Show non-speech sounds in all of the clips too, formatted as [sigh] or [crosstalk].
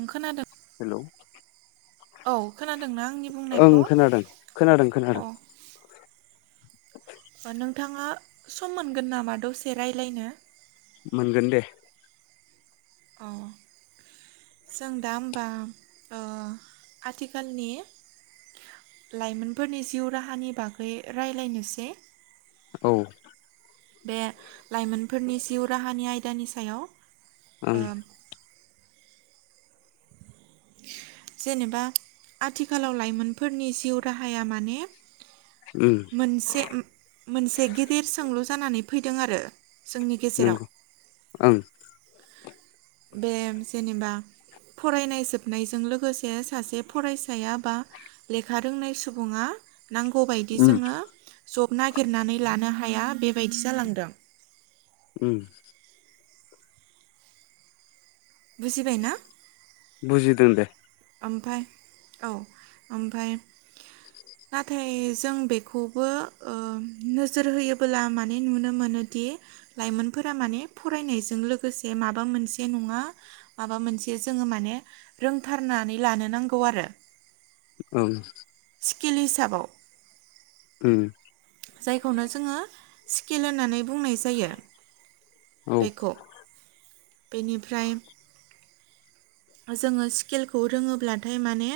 ओ [unintelligible] खोनादों। हेलौ औ खोनादोंना आंनि ओं बुंनायखौ खोनादों खोनादों खोनादों अ नोंथाङा सम मोनगोन नामा दसे रायज्लायनो? मोनगोन दे अ जों दा ओमबा ओ आथिखालनि लाइमोनफोरनि जिउ राहानि बागै राय्लायनोसै औ बे लाइमोनफोरनि जिउ राहानि आयदानि सायाव जेनेबा आथिखालाव लाइमोनफोरनि जिउ राहाया माने उम मोनसे मोनसे गेदेर सोंलु जानानै फैदों आरो। जोंनि गेजेराव नंगौ ओं बे जेनेबा फरायनाय जोबनायजों लोगोसे सासे फरायसाया बा लेखा रोंनाय सुबुङा नांगौबायदि उम जोङो जब नागिरनानै लानो हाया बेबायदि जालांदों। उम बुजिबाय ना बुजिदों दे ओमफाय औ ओमफाय नाथाय जों बेखौबो ओम नोजोर होयोबोला माने नुनो मोनो। दि लाइमोनफोरा माने फरायनायजों लोगोसे माबा मोनसे नङा माबा मोन से जोङो माने रोंथारनानै लानो नांगौ आरो। औ स्किल हिसाबाव उम जायखौनो जोङो स्किल होननानै बुंनाय जायो। औ बेखौ बेनिफ्राय जोङो स्किलखौ रोङोब्लाथाय माने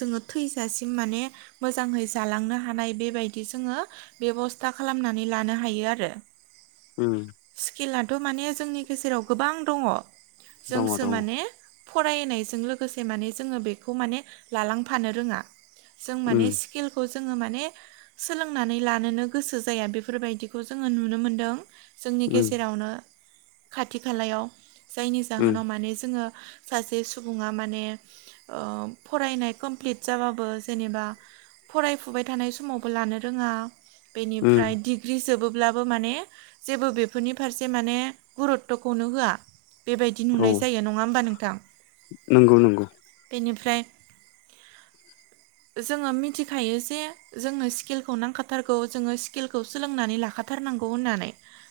जोङो थैजासिम माने मोजाङै जालांनो हानाय बेबायदि जोङो बेब'स्था खालामनानै लानो हायो आरो। उम स्किलाथ' माने जोंनि गेजेराव गोबां दङ दङ जोंसो दङ माने फरायनायजों लोगोसे माने जोङो बेखौ माने लालांफानो रोङा। जों उम माने स्किलखौ जोङो माने सोलोंनानै लानोनो गोसो जाया बेफोरबायदिखौ जोङो नुनो मोनदों। जोंनि उम गेजेरावनो खाथि खालायाव जायनि उम जाहोनाव माने जोङो सासे सुबुङा माने फरायनाय कमप्लिट जाबाबो जेनेबा फरायफुबाय थानाय समावबो लानो रोङा उम बेनिफ्राय डिग्रि जोबो ब्लाबो माने जेबो बेफोरनि फारसे माने गुरुपत'खौनो होआ। बेबायदि औ नुनाय जायो नङा होमबा नोंथां नंगौ नंगौ। बेनिफ्राय जोङो मिथिखायो जे जोंनो स्किलखौ नांखाथारगौ जोङो स्किलखौ सोलोंनानै लाखाथार नांगौ होननानै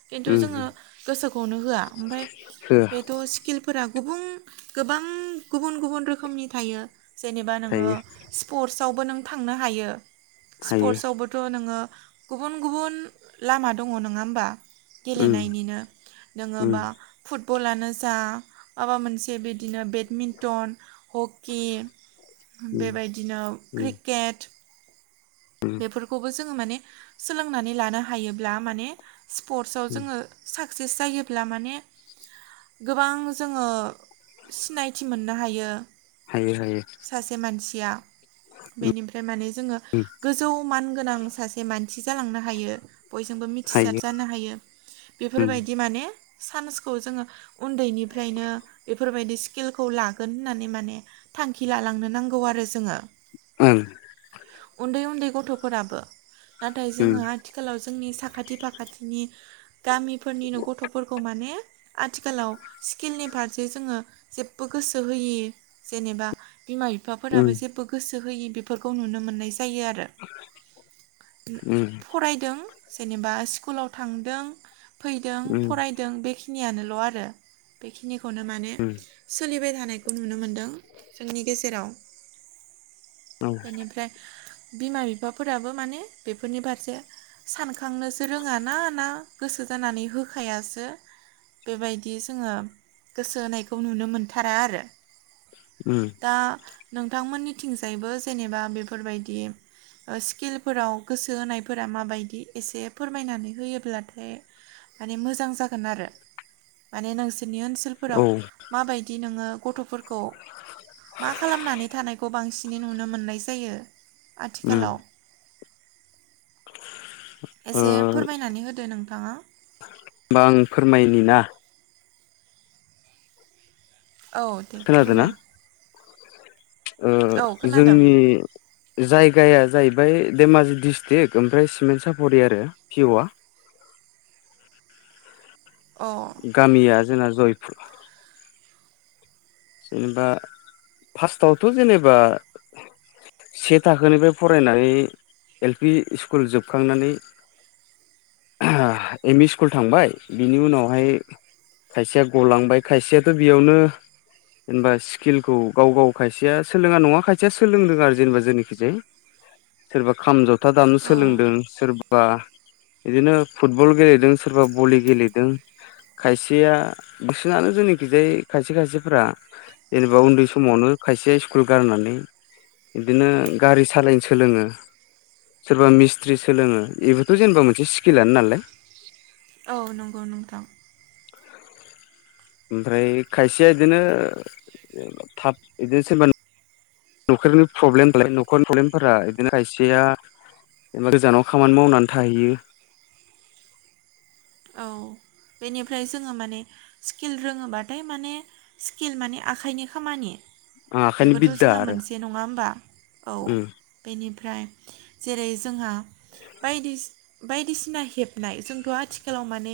खिन्थु उम जोङो गोसोखौनो होआ ओमफ्राय होआ बेथ' स्किलफोरा गुबुन गोबां गुबुन गुबुन रोखोमनि थायो जेनेबा नोङो थायो स्पर्टस रावबो नों थांनो हायो हायो स्पर्टसावबोथ' नोङो गुबुन गुबुन लामा दङ नोङा होमबा उम गेलेनायनिनो उम नोङोबा फुटबलानो जा माबा मोनसे बिदिनो बेडमिन्टन, हकि उम बेबायदिनो उम क्रिकेट बेफोरखौबो जोङो माने सोलोंनानै लानो हायोब्ला माने स्पर्टसआव उम जोङो साक्सेस जायोब्ला माने गोबां जोङो सिनायथि मोननो हायो हायो हायो गिया बेनिफ्राय माने जोङो उम औ मान गोनां सासे मानसि जालांनो हायो बयजोंबो मिथिसार हायो जानो हायो उम बेफोरबायदि माने सान्सखौ जोङो उनदैनिफ्रायनो बेफोरबायदि स्किलखौ लागोन होननानै माने थांखि लालांनो नांगौ आरो जोङो ओं दै उनदै गथ'फोराबो नाथाय उम जोङो आथिखालाव जे जोंनि साखाथि फाखाथिनि गामिफोरनिनो गथ'फोरखौ माने आथिखालाव स्किलनि फारसे जोङो जेबबो गोसो होयि जेनेबा बिमा बिफाफोराबो उम जेबो गोसो होयि बेफोरखौ नुनो मोननाय यो आरो उम फरायदों जेनेबा स्कुलाव थांदों फैदों उम फरायदों बेखि नियानोल' आरो बेखिनिखौनो माने उम सोलिबाय था थानायखौ नुनो मोनदों जोंनि गेजेराव औ उम औ बेनिफ्राय बिमा बिफाफोराबो माने बेफोरनि फारसे सानखांनोसो रोङाना ना गोसो जानानै होखायासो बेबायदि जोङो गोसो होनायखौ नुनो मोनथारा आरो उम दा नोंथांमोननिथिंजायबो जेनेबा बेफोरबायदि ओ स्किलफोराव गोसो होनायफोरा माबायदि एसे फोरमायनानै होयोब्लाथाय माने मोजां जागोन आरो माने नोंसि नि ओ ओनसोलफोराव माबायदि नोङो गथ'फोर खौ मा खालामनानै थानायखौ बांसिनै नुनो मोननाय जायो आथिखालाव [inaudible] एसे होमबा फोरमायनानै होदो नोंथाङा आं फोरमायनि ना औ दे खोनादों ना? फोरमाय ओ औ खोनादों जोंनि जायगाया जाहैबाय धेमाजि डस्ट्रिक्ट ओमफ्राय सिमेन्ट साफरि आरो पि अ आ अ गामिया जोंना जयपुर जेनेबा फार्स्टआवथ' जेनेबा से थाखोनिफ्राय फरायनानै एल पि स्कुल जोबखांनानै एम इ स्कुल थांबाय बिनि उनावहाय खायसेया गलांबाय खायसेयाथ' बेयावनो जेनेबा स्किलखौ गाव गाव खायसेया सोलोङा नङा खायसेया सोलोंदों आरो जेनेबा जोंनिखैजाय सोरबा खाम, जथा दामनो औ सोलोंदों सोरबा बिदिनो फुटबल गेलेदों सोरबा भलि गेलेदों खायसेया बिसिना जोंनिखिजाय खायसे खायसेफ्रा जेनेबा उनदै समावनो खायसेया स्कुल गारनानै बिदिनो गारि सालायनो सोलोङो सोरबा मिस्ट्रि सोलोङो बेबोथ' जेनेबा मोनसे स्किलानो नालाय औ नंगौ नोंथां ओमफ्राय खायसेया बिदिनो थाब बिदिनो सोरबा न'खरनि प्रब्लेम दालाय [unintelligible] न'खरनि प्रब्लेमफोरा बिदिनो खायसेया जेनेबा गोजानाव खामानि मावनानै थाहैयो [inaudible] औ बेनिफ्राय जोङो माने स्किल रोङोबाथाय माने स्किल माने आखाइनि खामानि आं आखाइनि बेबोथ' बिद्दा जोंहा आरो मोनसे नङा होमबा औ उम बेनिफ्राय फ्राय जेरै जोंहा बायदिसिना हेबनाय जोंथ' आथिखाल खालाव माने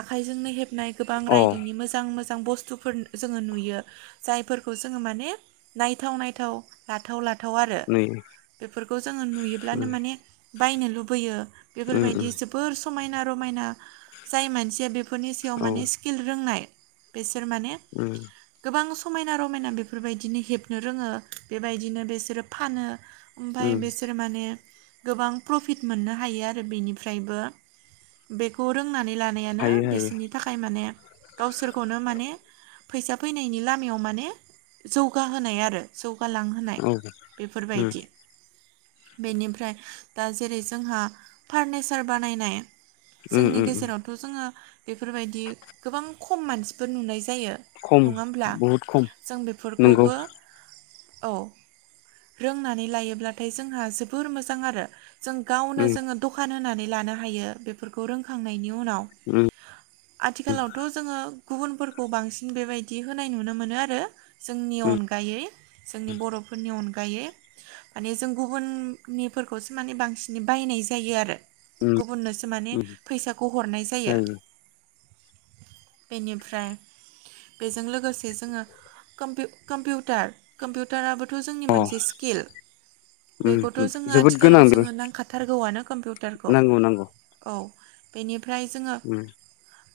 आखाइजोंनो हेबनाय गोबां अ रायदोंनि मोजां मोजां मोजां बुस्थुफोर जोङो नुयो जायफोरखौ जोङो माने नायथाव नायथाव लाथाव लाथाव थाव आरो नै बेफोरखौ जोङो नुयोब्लानो उम माने बायनो लुबैयो उम बेफोरबायदि उम जोबोर समायना रमायना जाय मानसिया बे बेफोरनि सायाव औ माने स्किल रोंनाय बिसोर माने उम गोबां समायना रमायना बेफोरबायदिनो हेबनो रोङो बेबायदिनो बेसोरो फानो ओमफाय उम बिसोरो माने गोबां प्रफिट मोननो हायो आरो बेनिफ्रायबो बेखौ रों नानै लानायानो हायो हायो बिसोरनि थाखाय माने गावसोरखौनो माने फैसा फैनायनि लामायाव माने जौगाहोनाय आरो जौ गालांहोनाय औ उम बेफोरबायदि बेनिफ्राय दा जेरै जोंहा फारनिचार बानायनाय उम जोंनि उम गेजेरावथ' जोङो बेफोरबायदि गोबां खम मानसिफोर नुनाय जायो जायो खम नङा हब्ला बहुद खम जों नंगौ बेफोरखौबो औ रोंनानै लायोब्लाथाय जोंहा जोबोर मोजां आरो जों गावनो उम जोङो दखान होनानै लानो हायो बेफोरखौ रोंखांनायनि उनाव उम उनाव आथिखालावथ' जोङो गुबुनफोरखौ बांसिन बेबायदि होनाय नुनो मोनो आरो जोंनि उम अनगायै जोंनि बर'फोरनि अनगायै माने जों गुबुननिफोरखौसो माने बांसिन बायनाय नाय जायो आरो उम गुबुननोसो माने उम फैसाखौ हरनाय जायो बिनिफ्राय बेजों लोगोसे जोङो कम्पिउटार कम्पिउटाराबो थ' जोंनि अ मोनसे स्किल उम बेखौथ' जोङो जोबोद आथिखालाव गोनां बेबो जोङो नांखाथारगौआनो कम्पिउटारखौ नांगौ नांगौ औ बेनिफ्राय जोङो उम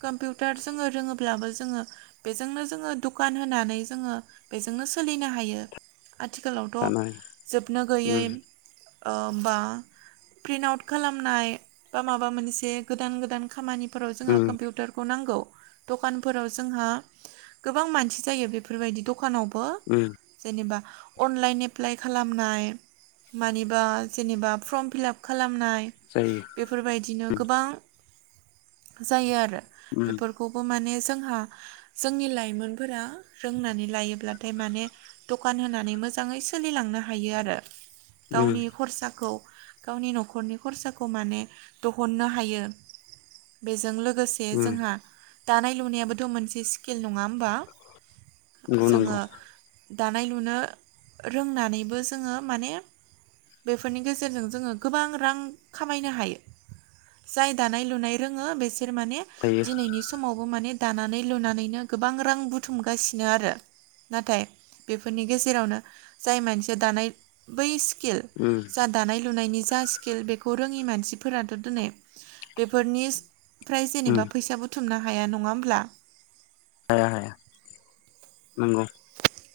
कम्पिउटार जोङो रोङोब्लाबो जोङो बेजोंनो जोङो दुखान होनानै जोङो बेजोंनो सोलिनो हायो आथिखालावथ' दानाय जोबनो उम गैयै बा प्रिन्ट आउट खालामनाय बा माबा मोनसे गोदान गोदान खामानि फोराव जोंहा उम कम्पिउटारखौ नांगौ दखानफोराव जोंहा गोबां मानसि जायो बेफोरबायदि दखानाव उम [unintelligible] जेनेबा अनलाइन एप्लाइ खालामनाय मानिबा जेनेबा फर्म फिलाप खालामनाय जायो बे बायदिनो उम गोबां जायो आरो उम बेफोरखौबो माने जोंहा जोंनि लाइमोनफोरा रोंनानै लायोब्लाथाय माने दखान होनानै मोजाङै सोलिलांनो हायो आरो उम गावनि खरसाखौ गावनि न'खरनि खरसाखौ माने दहननो हायो बेजों लोगोसे उम जोंहा दानाय लुनायाबोथ' मोनसे स्किल नङा होमबा नंगौ जोङो नंगौ दानाय लुनो रोंनानैबो जोङो माने। बेफोरनि गेजेरजों जोङो गोबां रां खामायनो हायो। जाय दानाय लुनाय रोङो बेसोर माने हायो दिनैनि समावबो माने दानानै लुनानैनो गोबां रां बुथुमगासिनो आरो। नाथाय बेफोरनि गेजेरावनो जाय मानसिया दानाय बै। स्किल उम जा दानाय लुनायनि जा स्किल बेखौ रोङि मानसि फोराथ' दोनै बेफोरनिफ्राय उम जेनेबा फैसा बुथु थुमनो हाया नङा होमब्ला। हाया हाया नंगौ।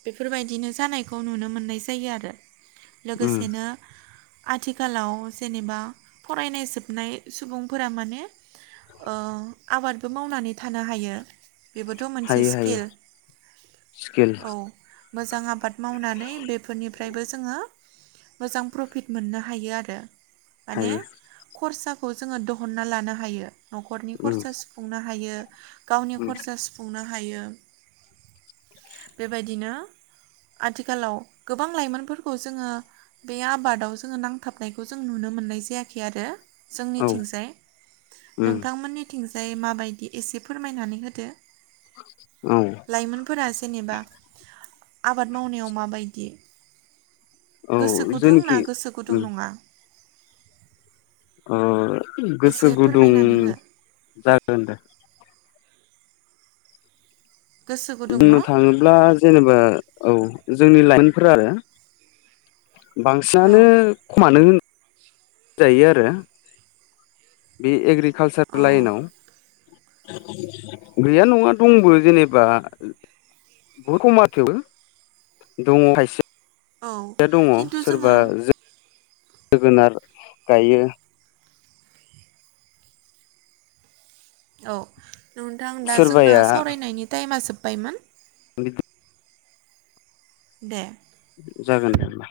बेफोरबायदिनो जानायखौ नुनो मोननाय जायो आरो उम लोगोसेनो। आथिखालाव जेनेबा फरायनाय जोबनाय सुबुंफोरा माने। ओ‌ आबादबो मावनानै थानो हायो। बेबोथ' मोनसे हायो हायो स्किल औ [unintelligible] मोजां आबाद मावनानै बेफोरनिफ्रायबो जोङो मोजां प्रफिट मोननो हायो आरो। माने हायो खरसाखौ जोङो दहनना लानो हायो। न'खरनि उम खरसा सुफुंनो हायो गावनि उम खरसा सुफुंनो हा हायो बेबायदिनो आथिखालाव गोबां लाइमोनफोरखौ जोङो बे आबादाव जोङो नांथाबनायखौ जों नुनो मोननाय जायाखै आरो। औ जोंनिथिंजाय उम नोंथांमोननि थिंजाय माबायदि एसे फोरमायनानै होदो। औ लाइमोनफोरा जेनेबा। आबाद मावनायाव माबायदि। औ गोसो गुदुं जेनोखि ना गोसो गुदुं उम नङा? ओ गोसो एसे गुदुं फोरमायनानै हो जागोन दे। गोसो गुदुं बुंनो न' थाङोब्ला जेनेबा औ जोंनि लाइमोनफोरा आरो। औ बांसिनानो खमानो होन जायो आरो। बे एग्रिकालसार औ लाइनाव गैया नङा दंबो जेनेबा बहुत खम आरो थेवबो दङ खायसे‌। औ खिन्थु जोङो। जोगोनार गायो। औ नोंथां दा जोंना सोरबाया सावरायनायनि टाइमा जोब्बायमोन। बिदि दे जागोन दे होमबा।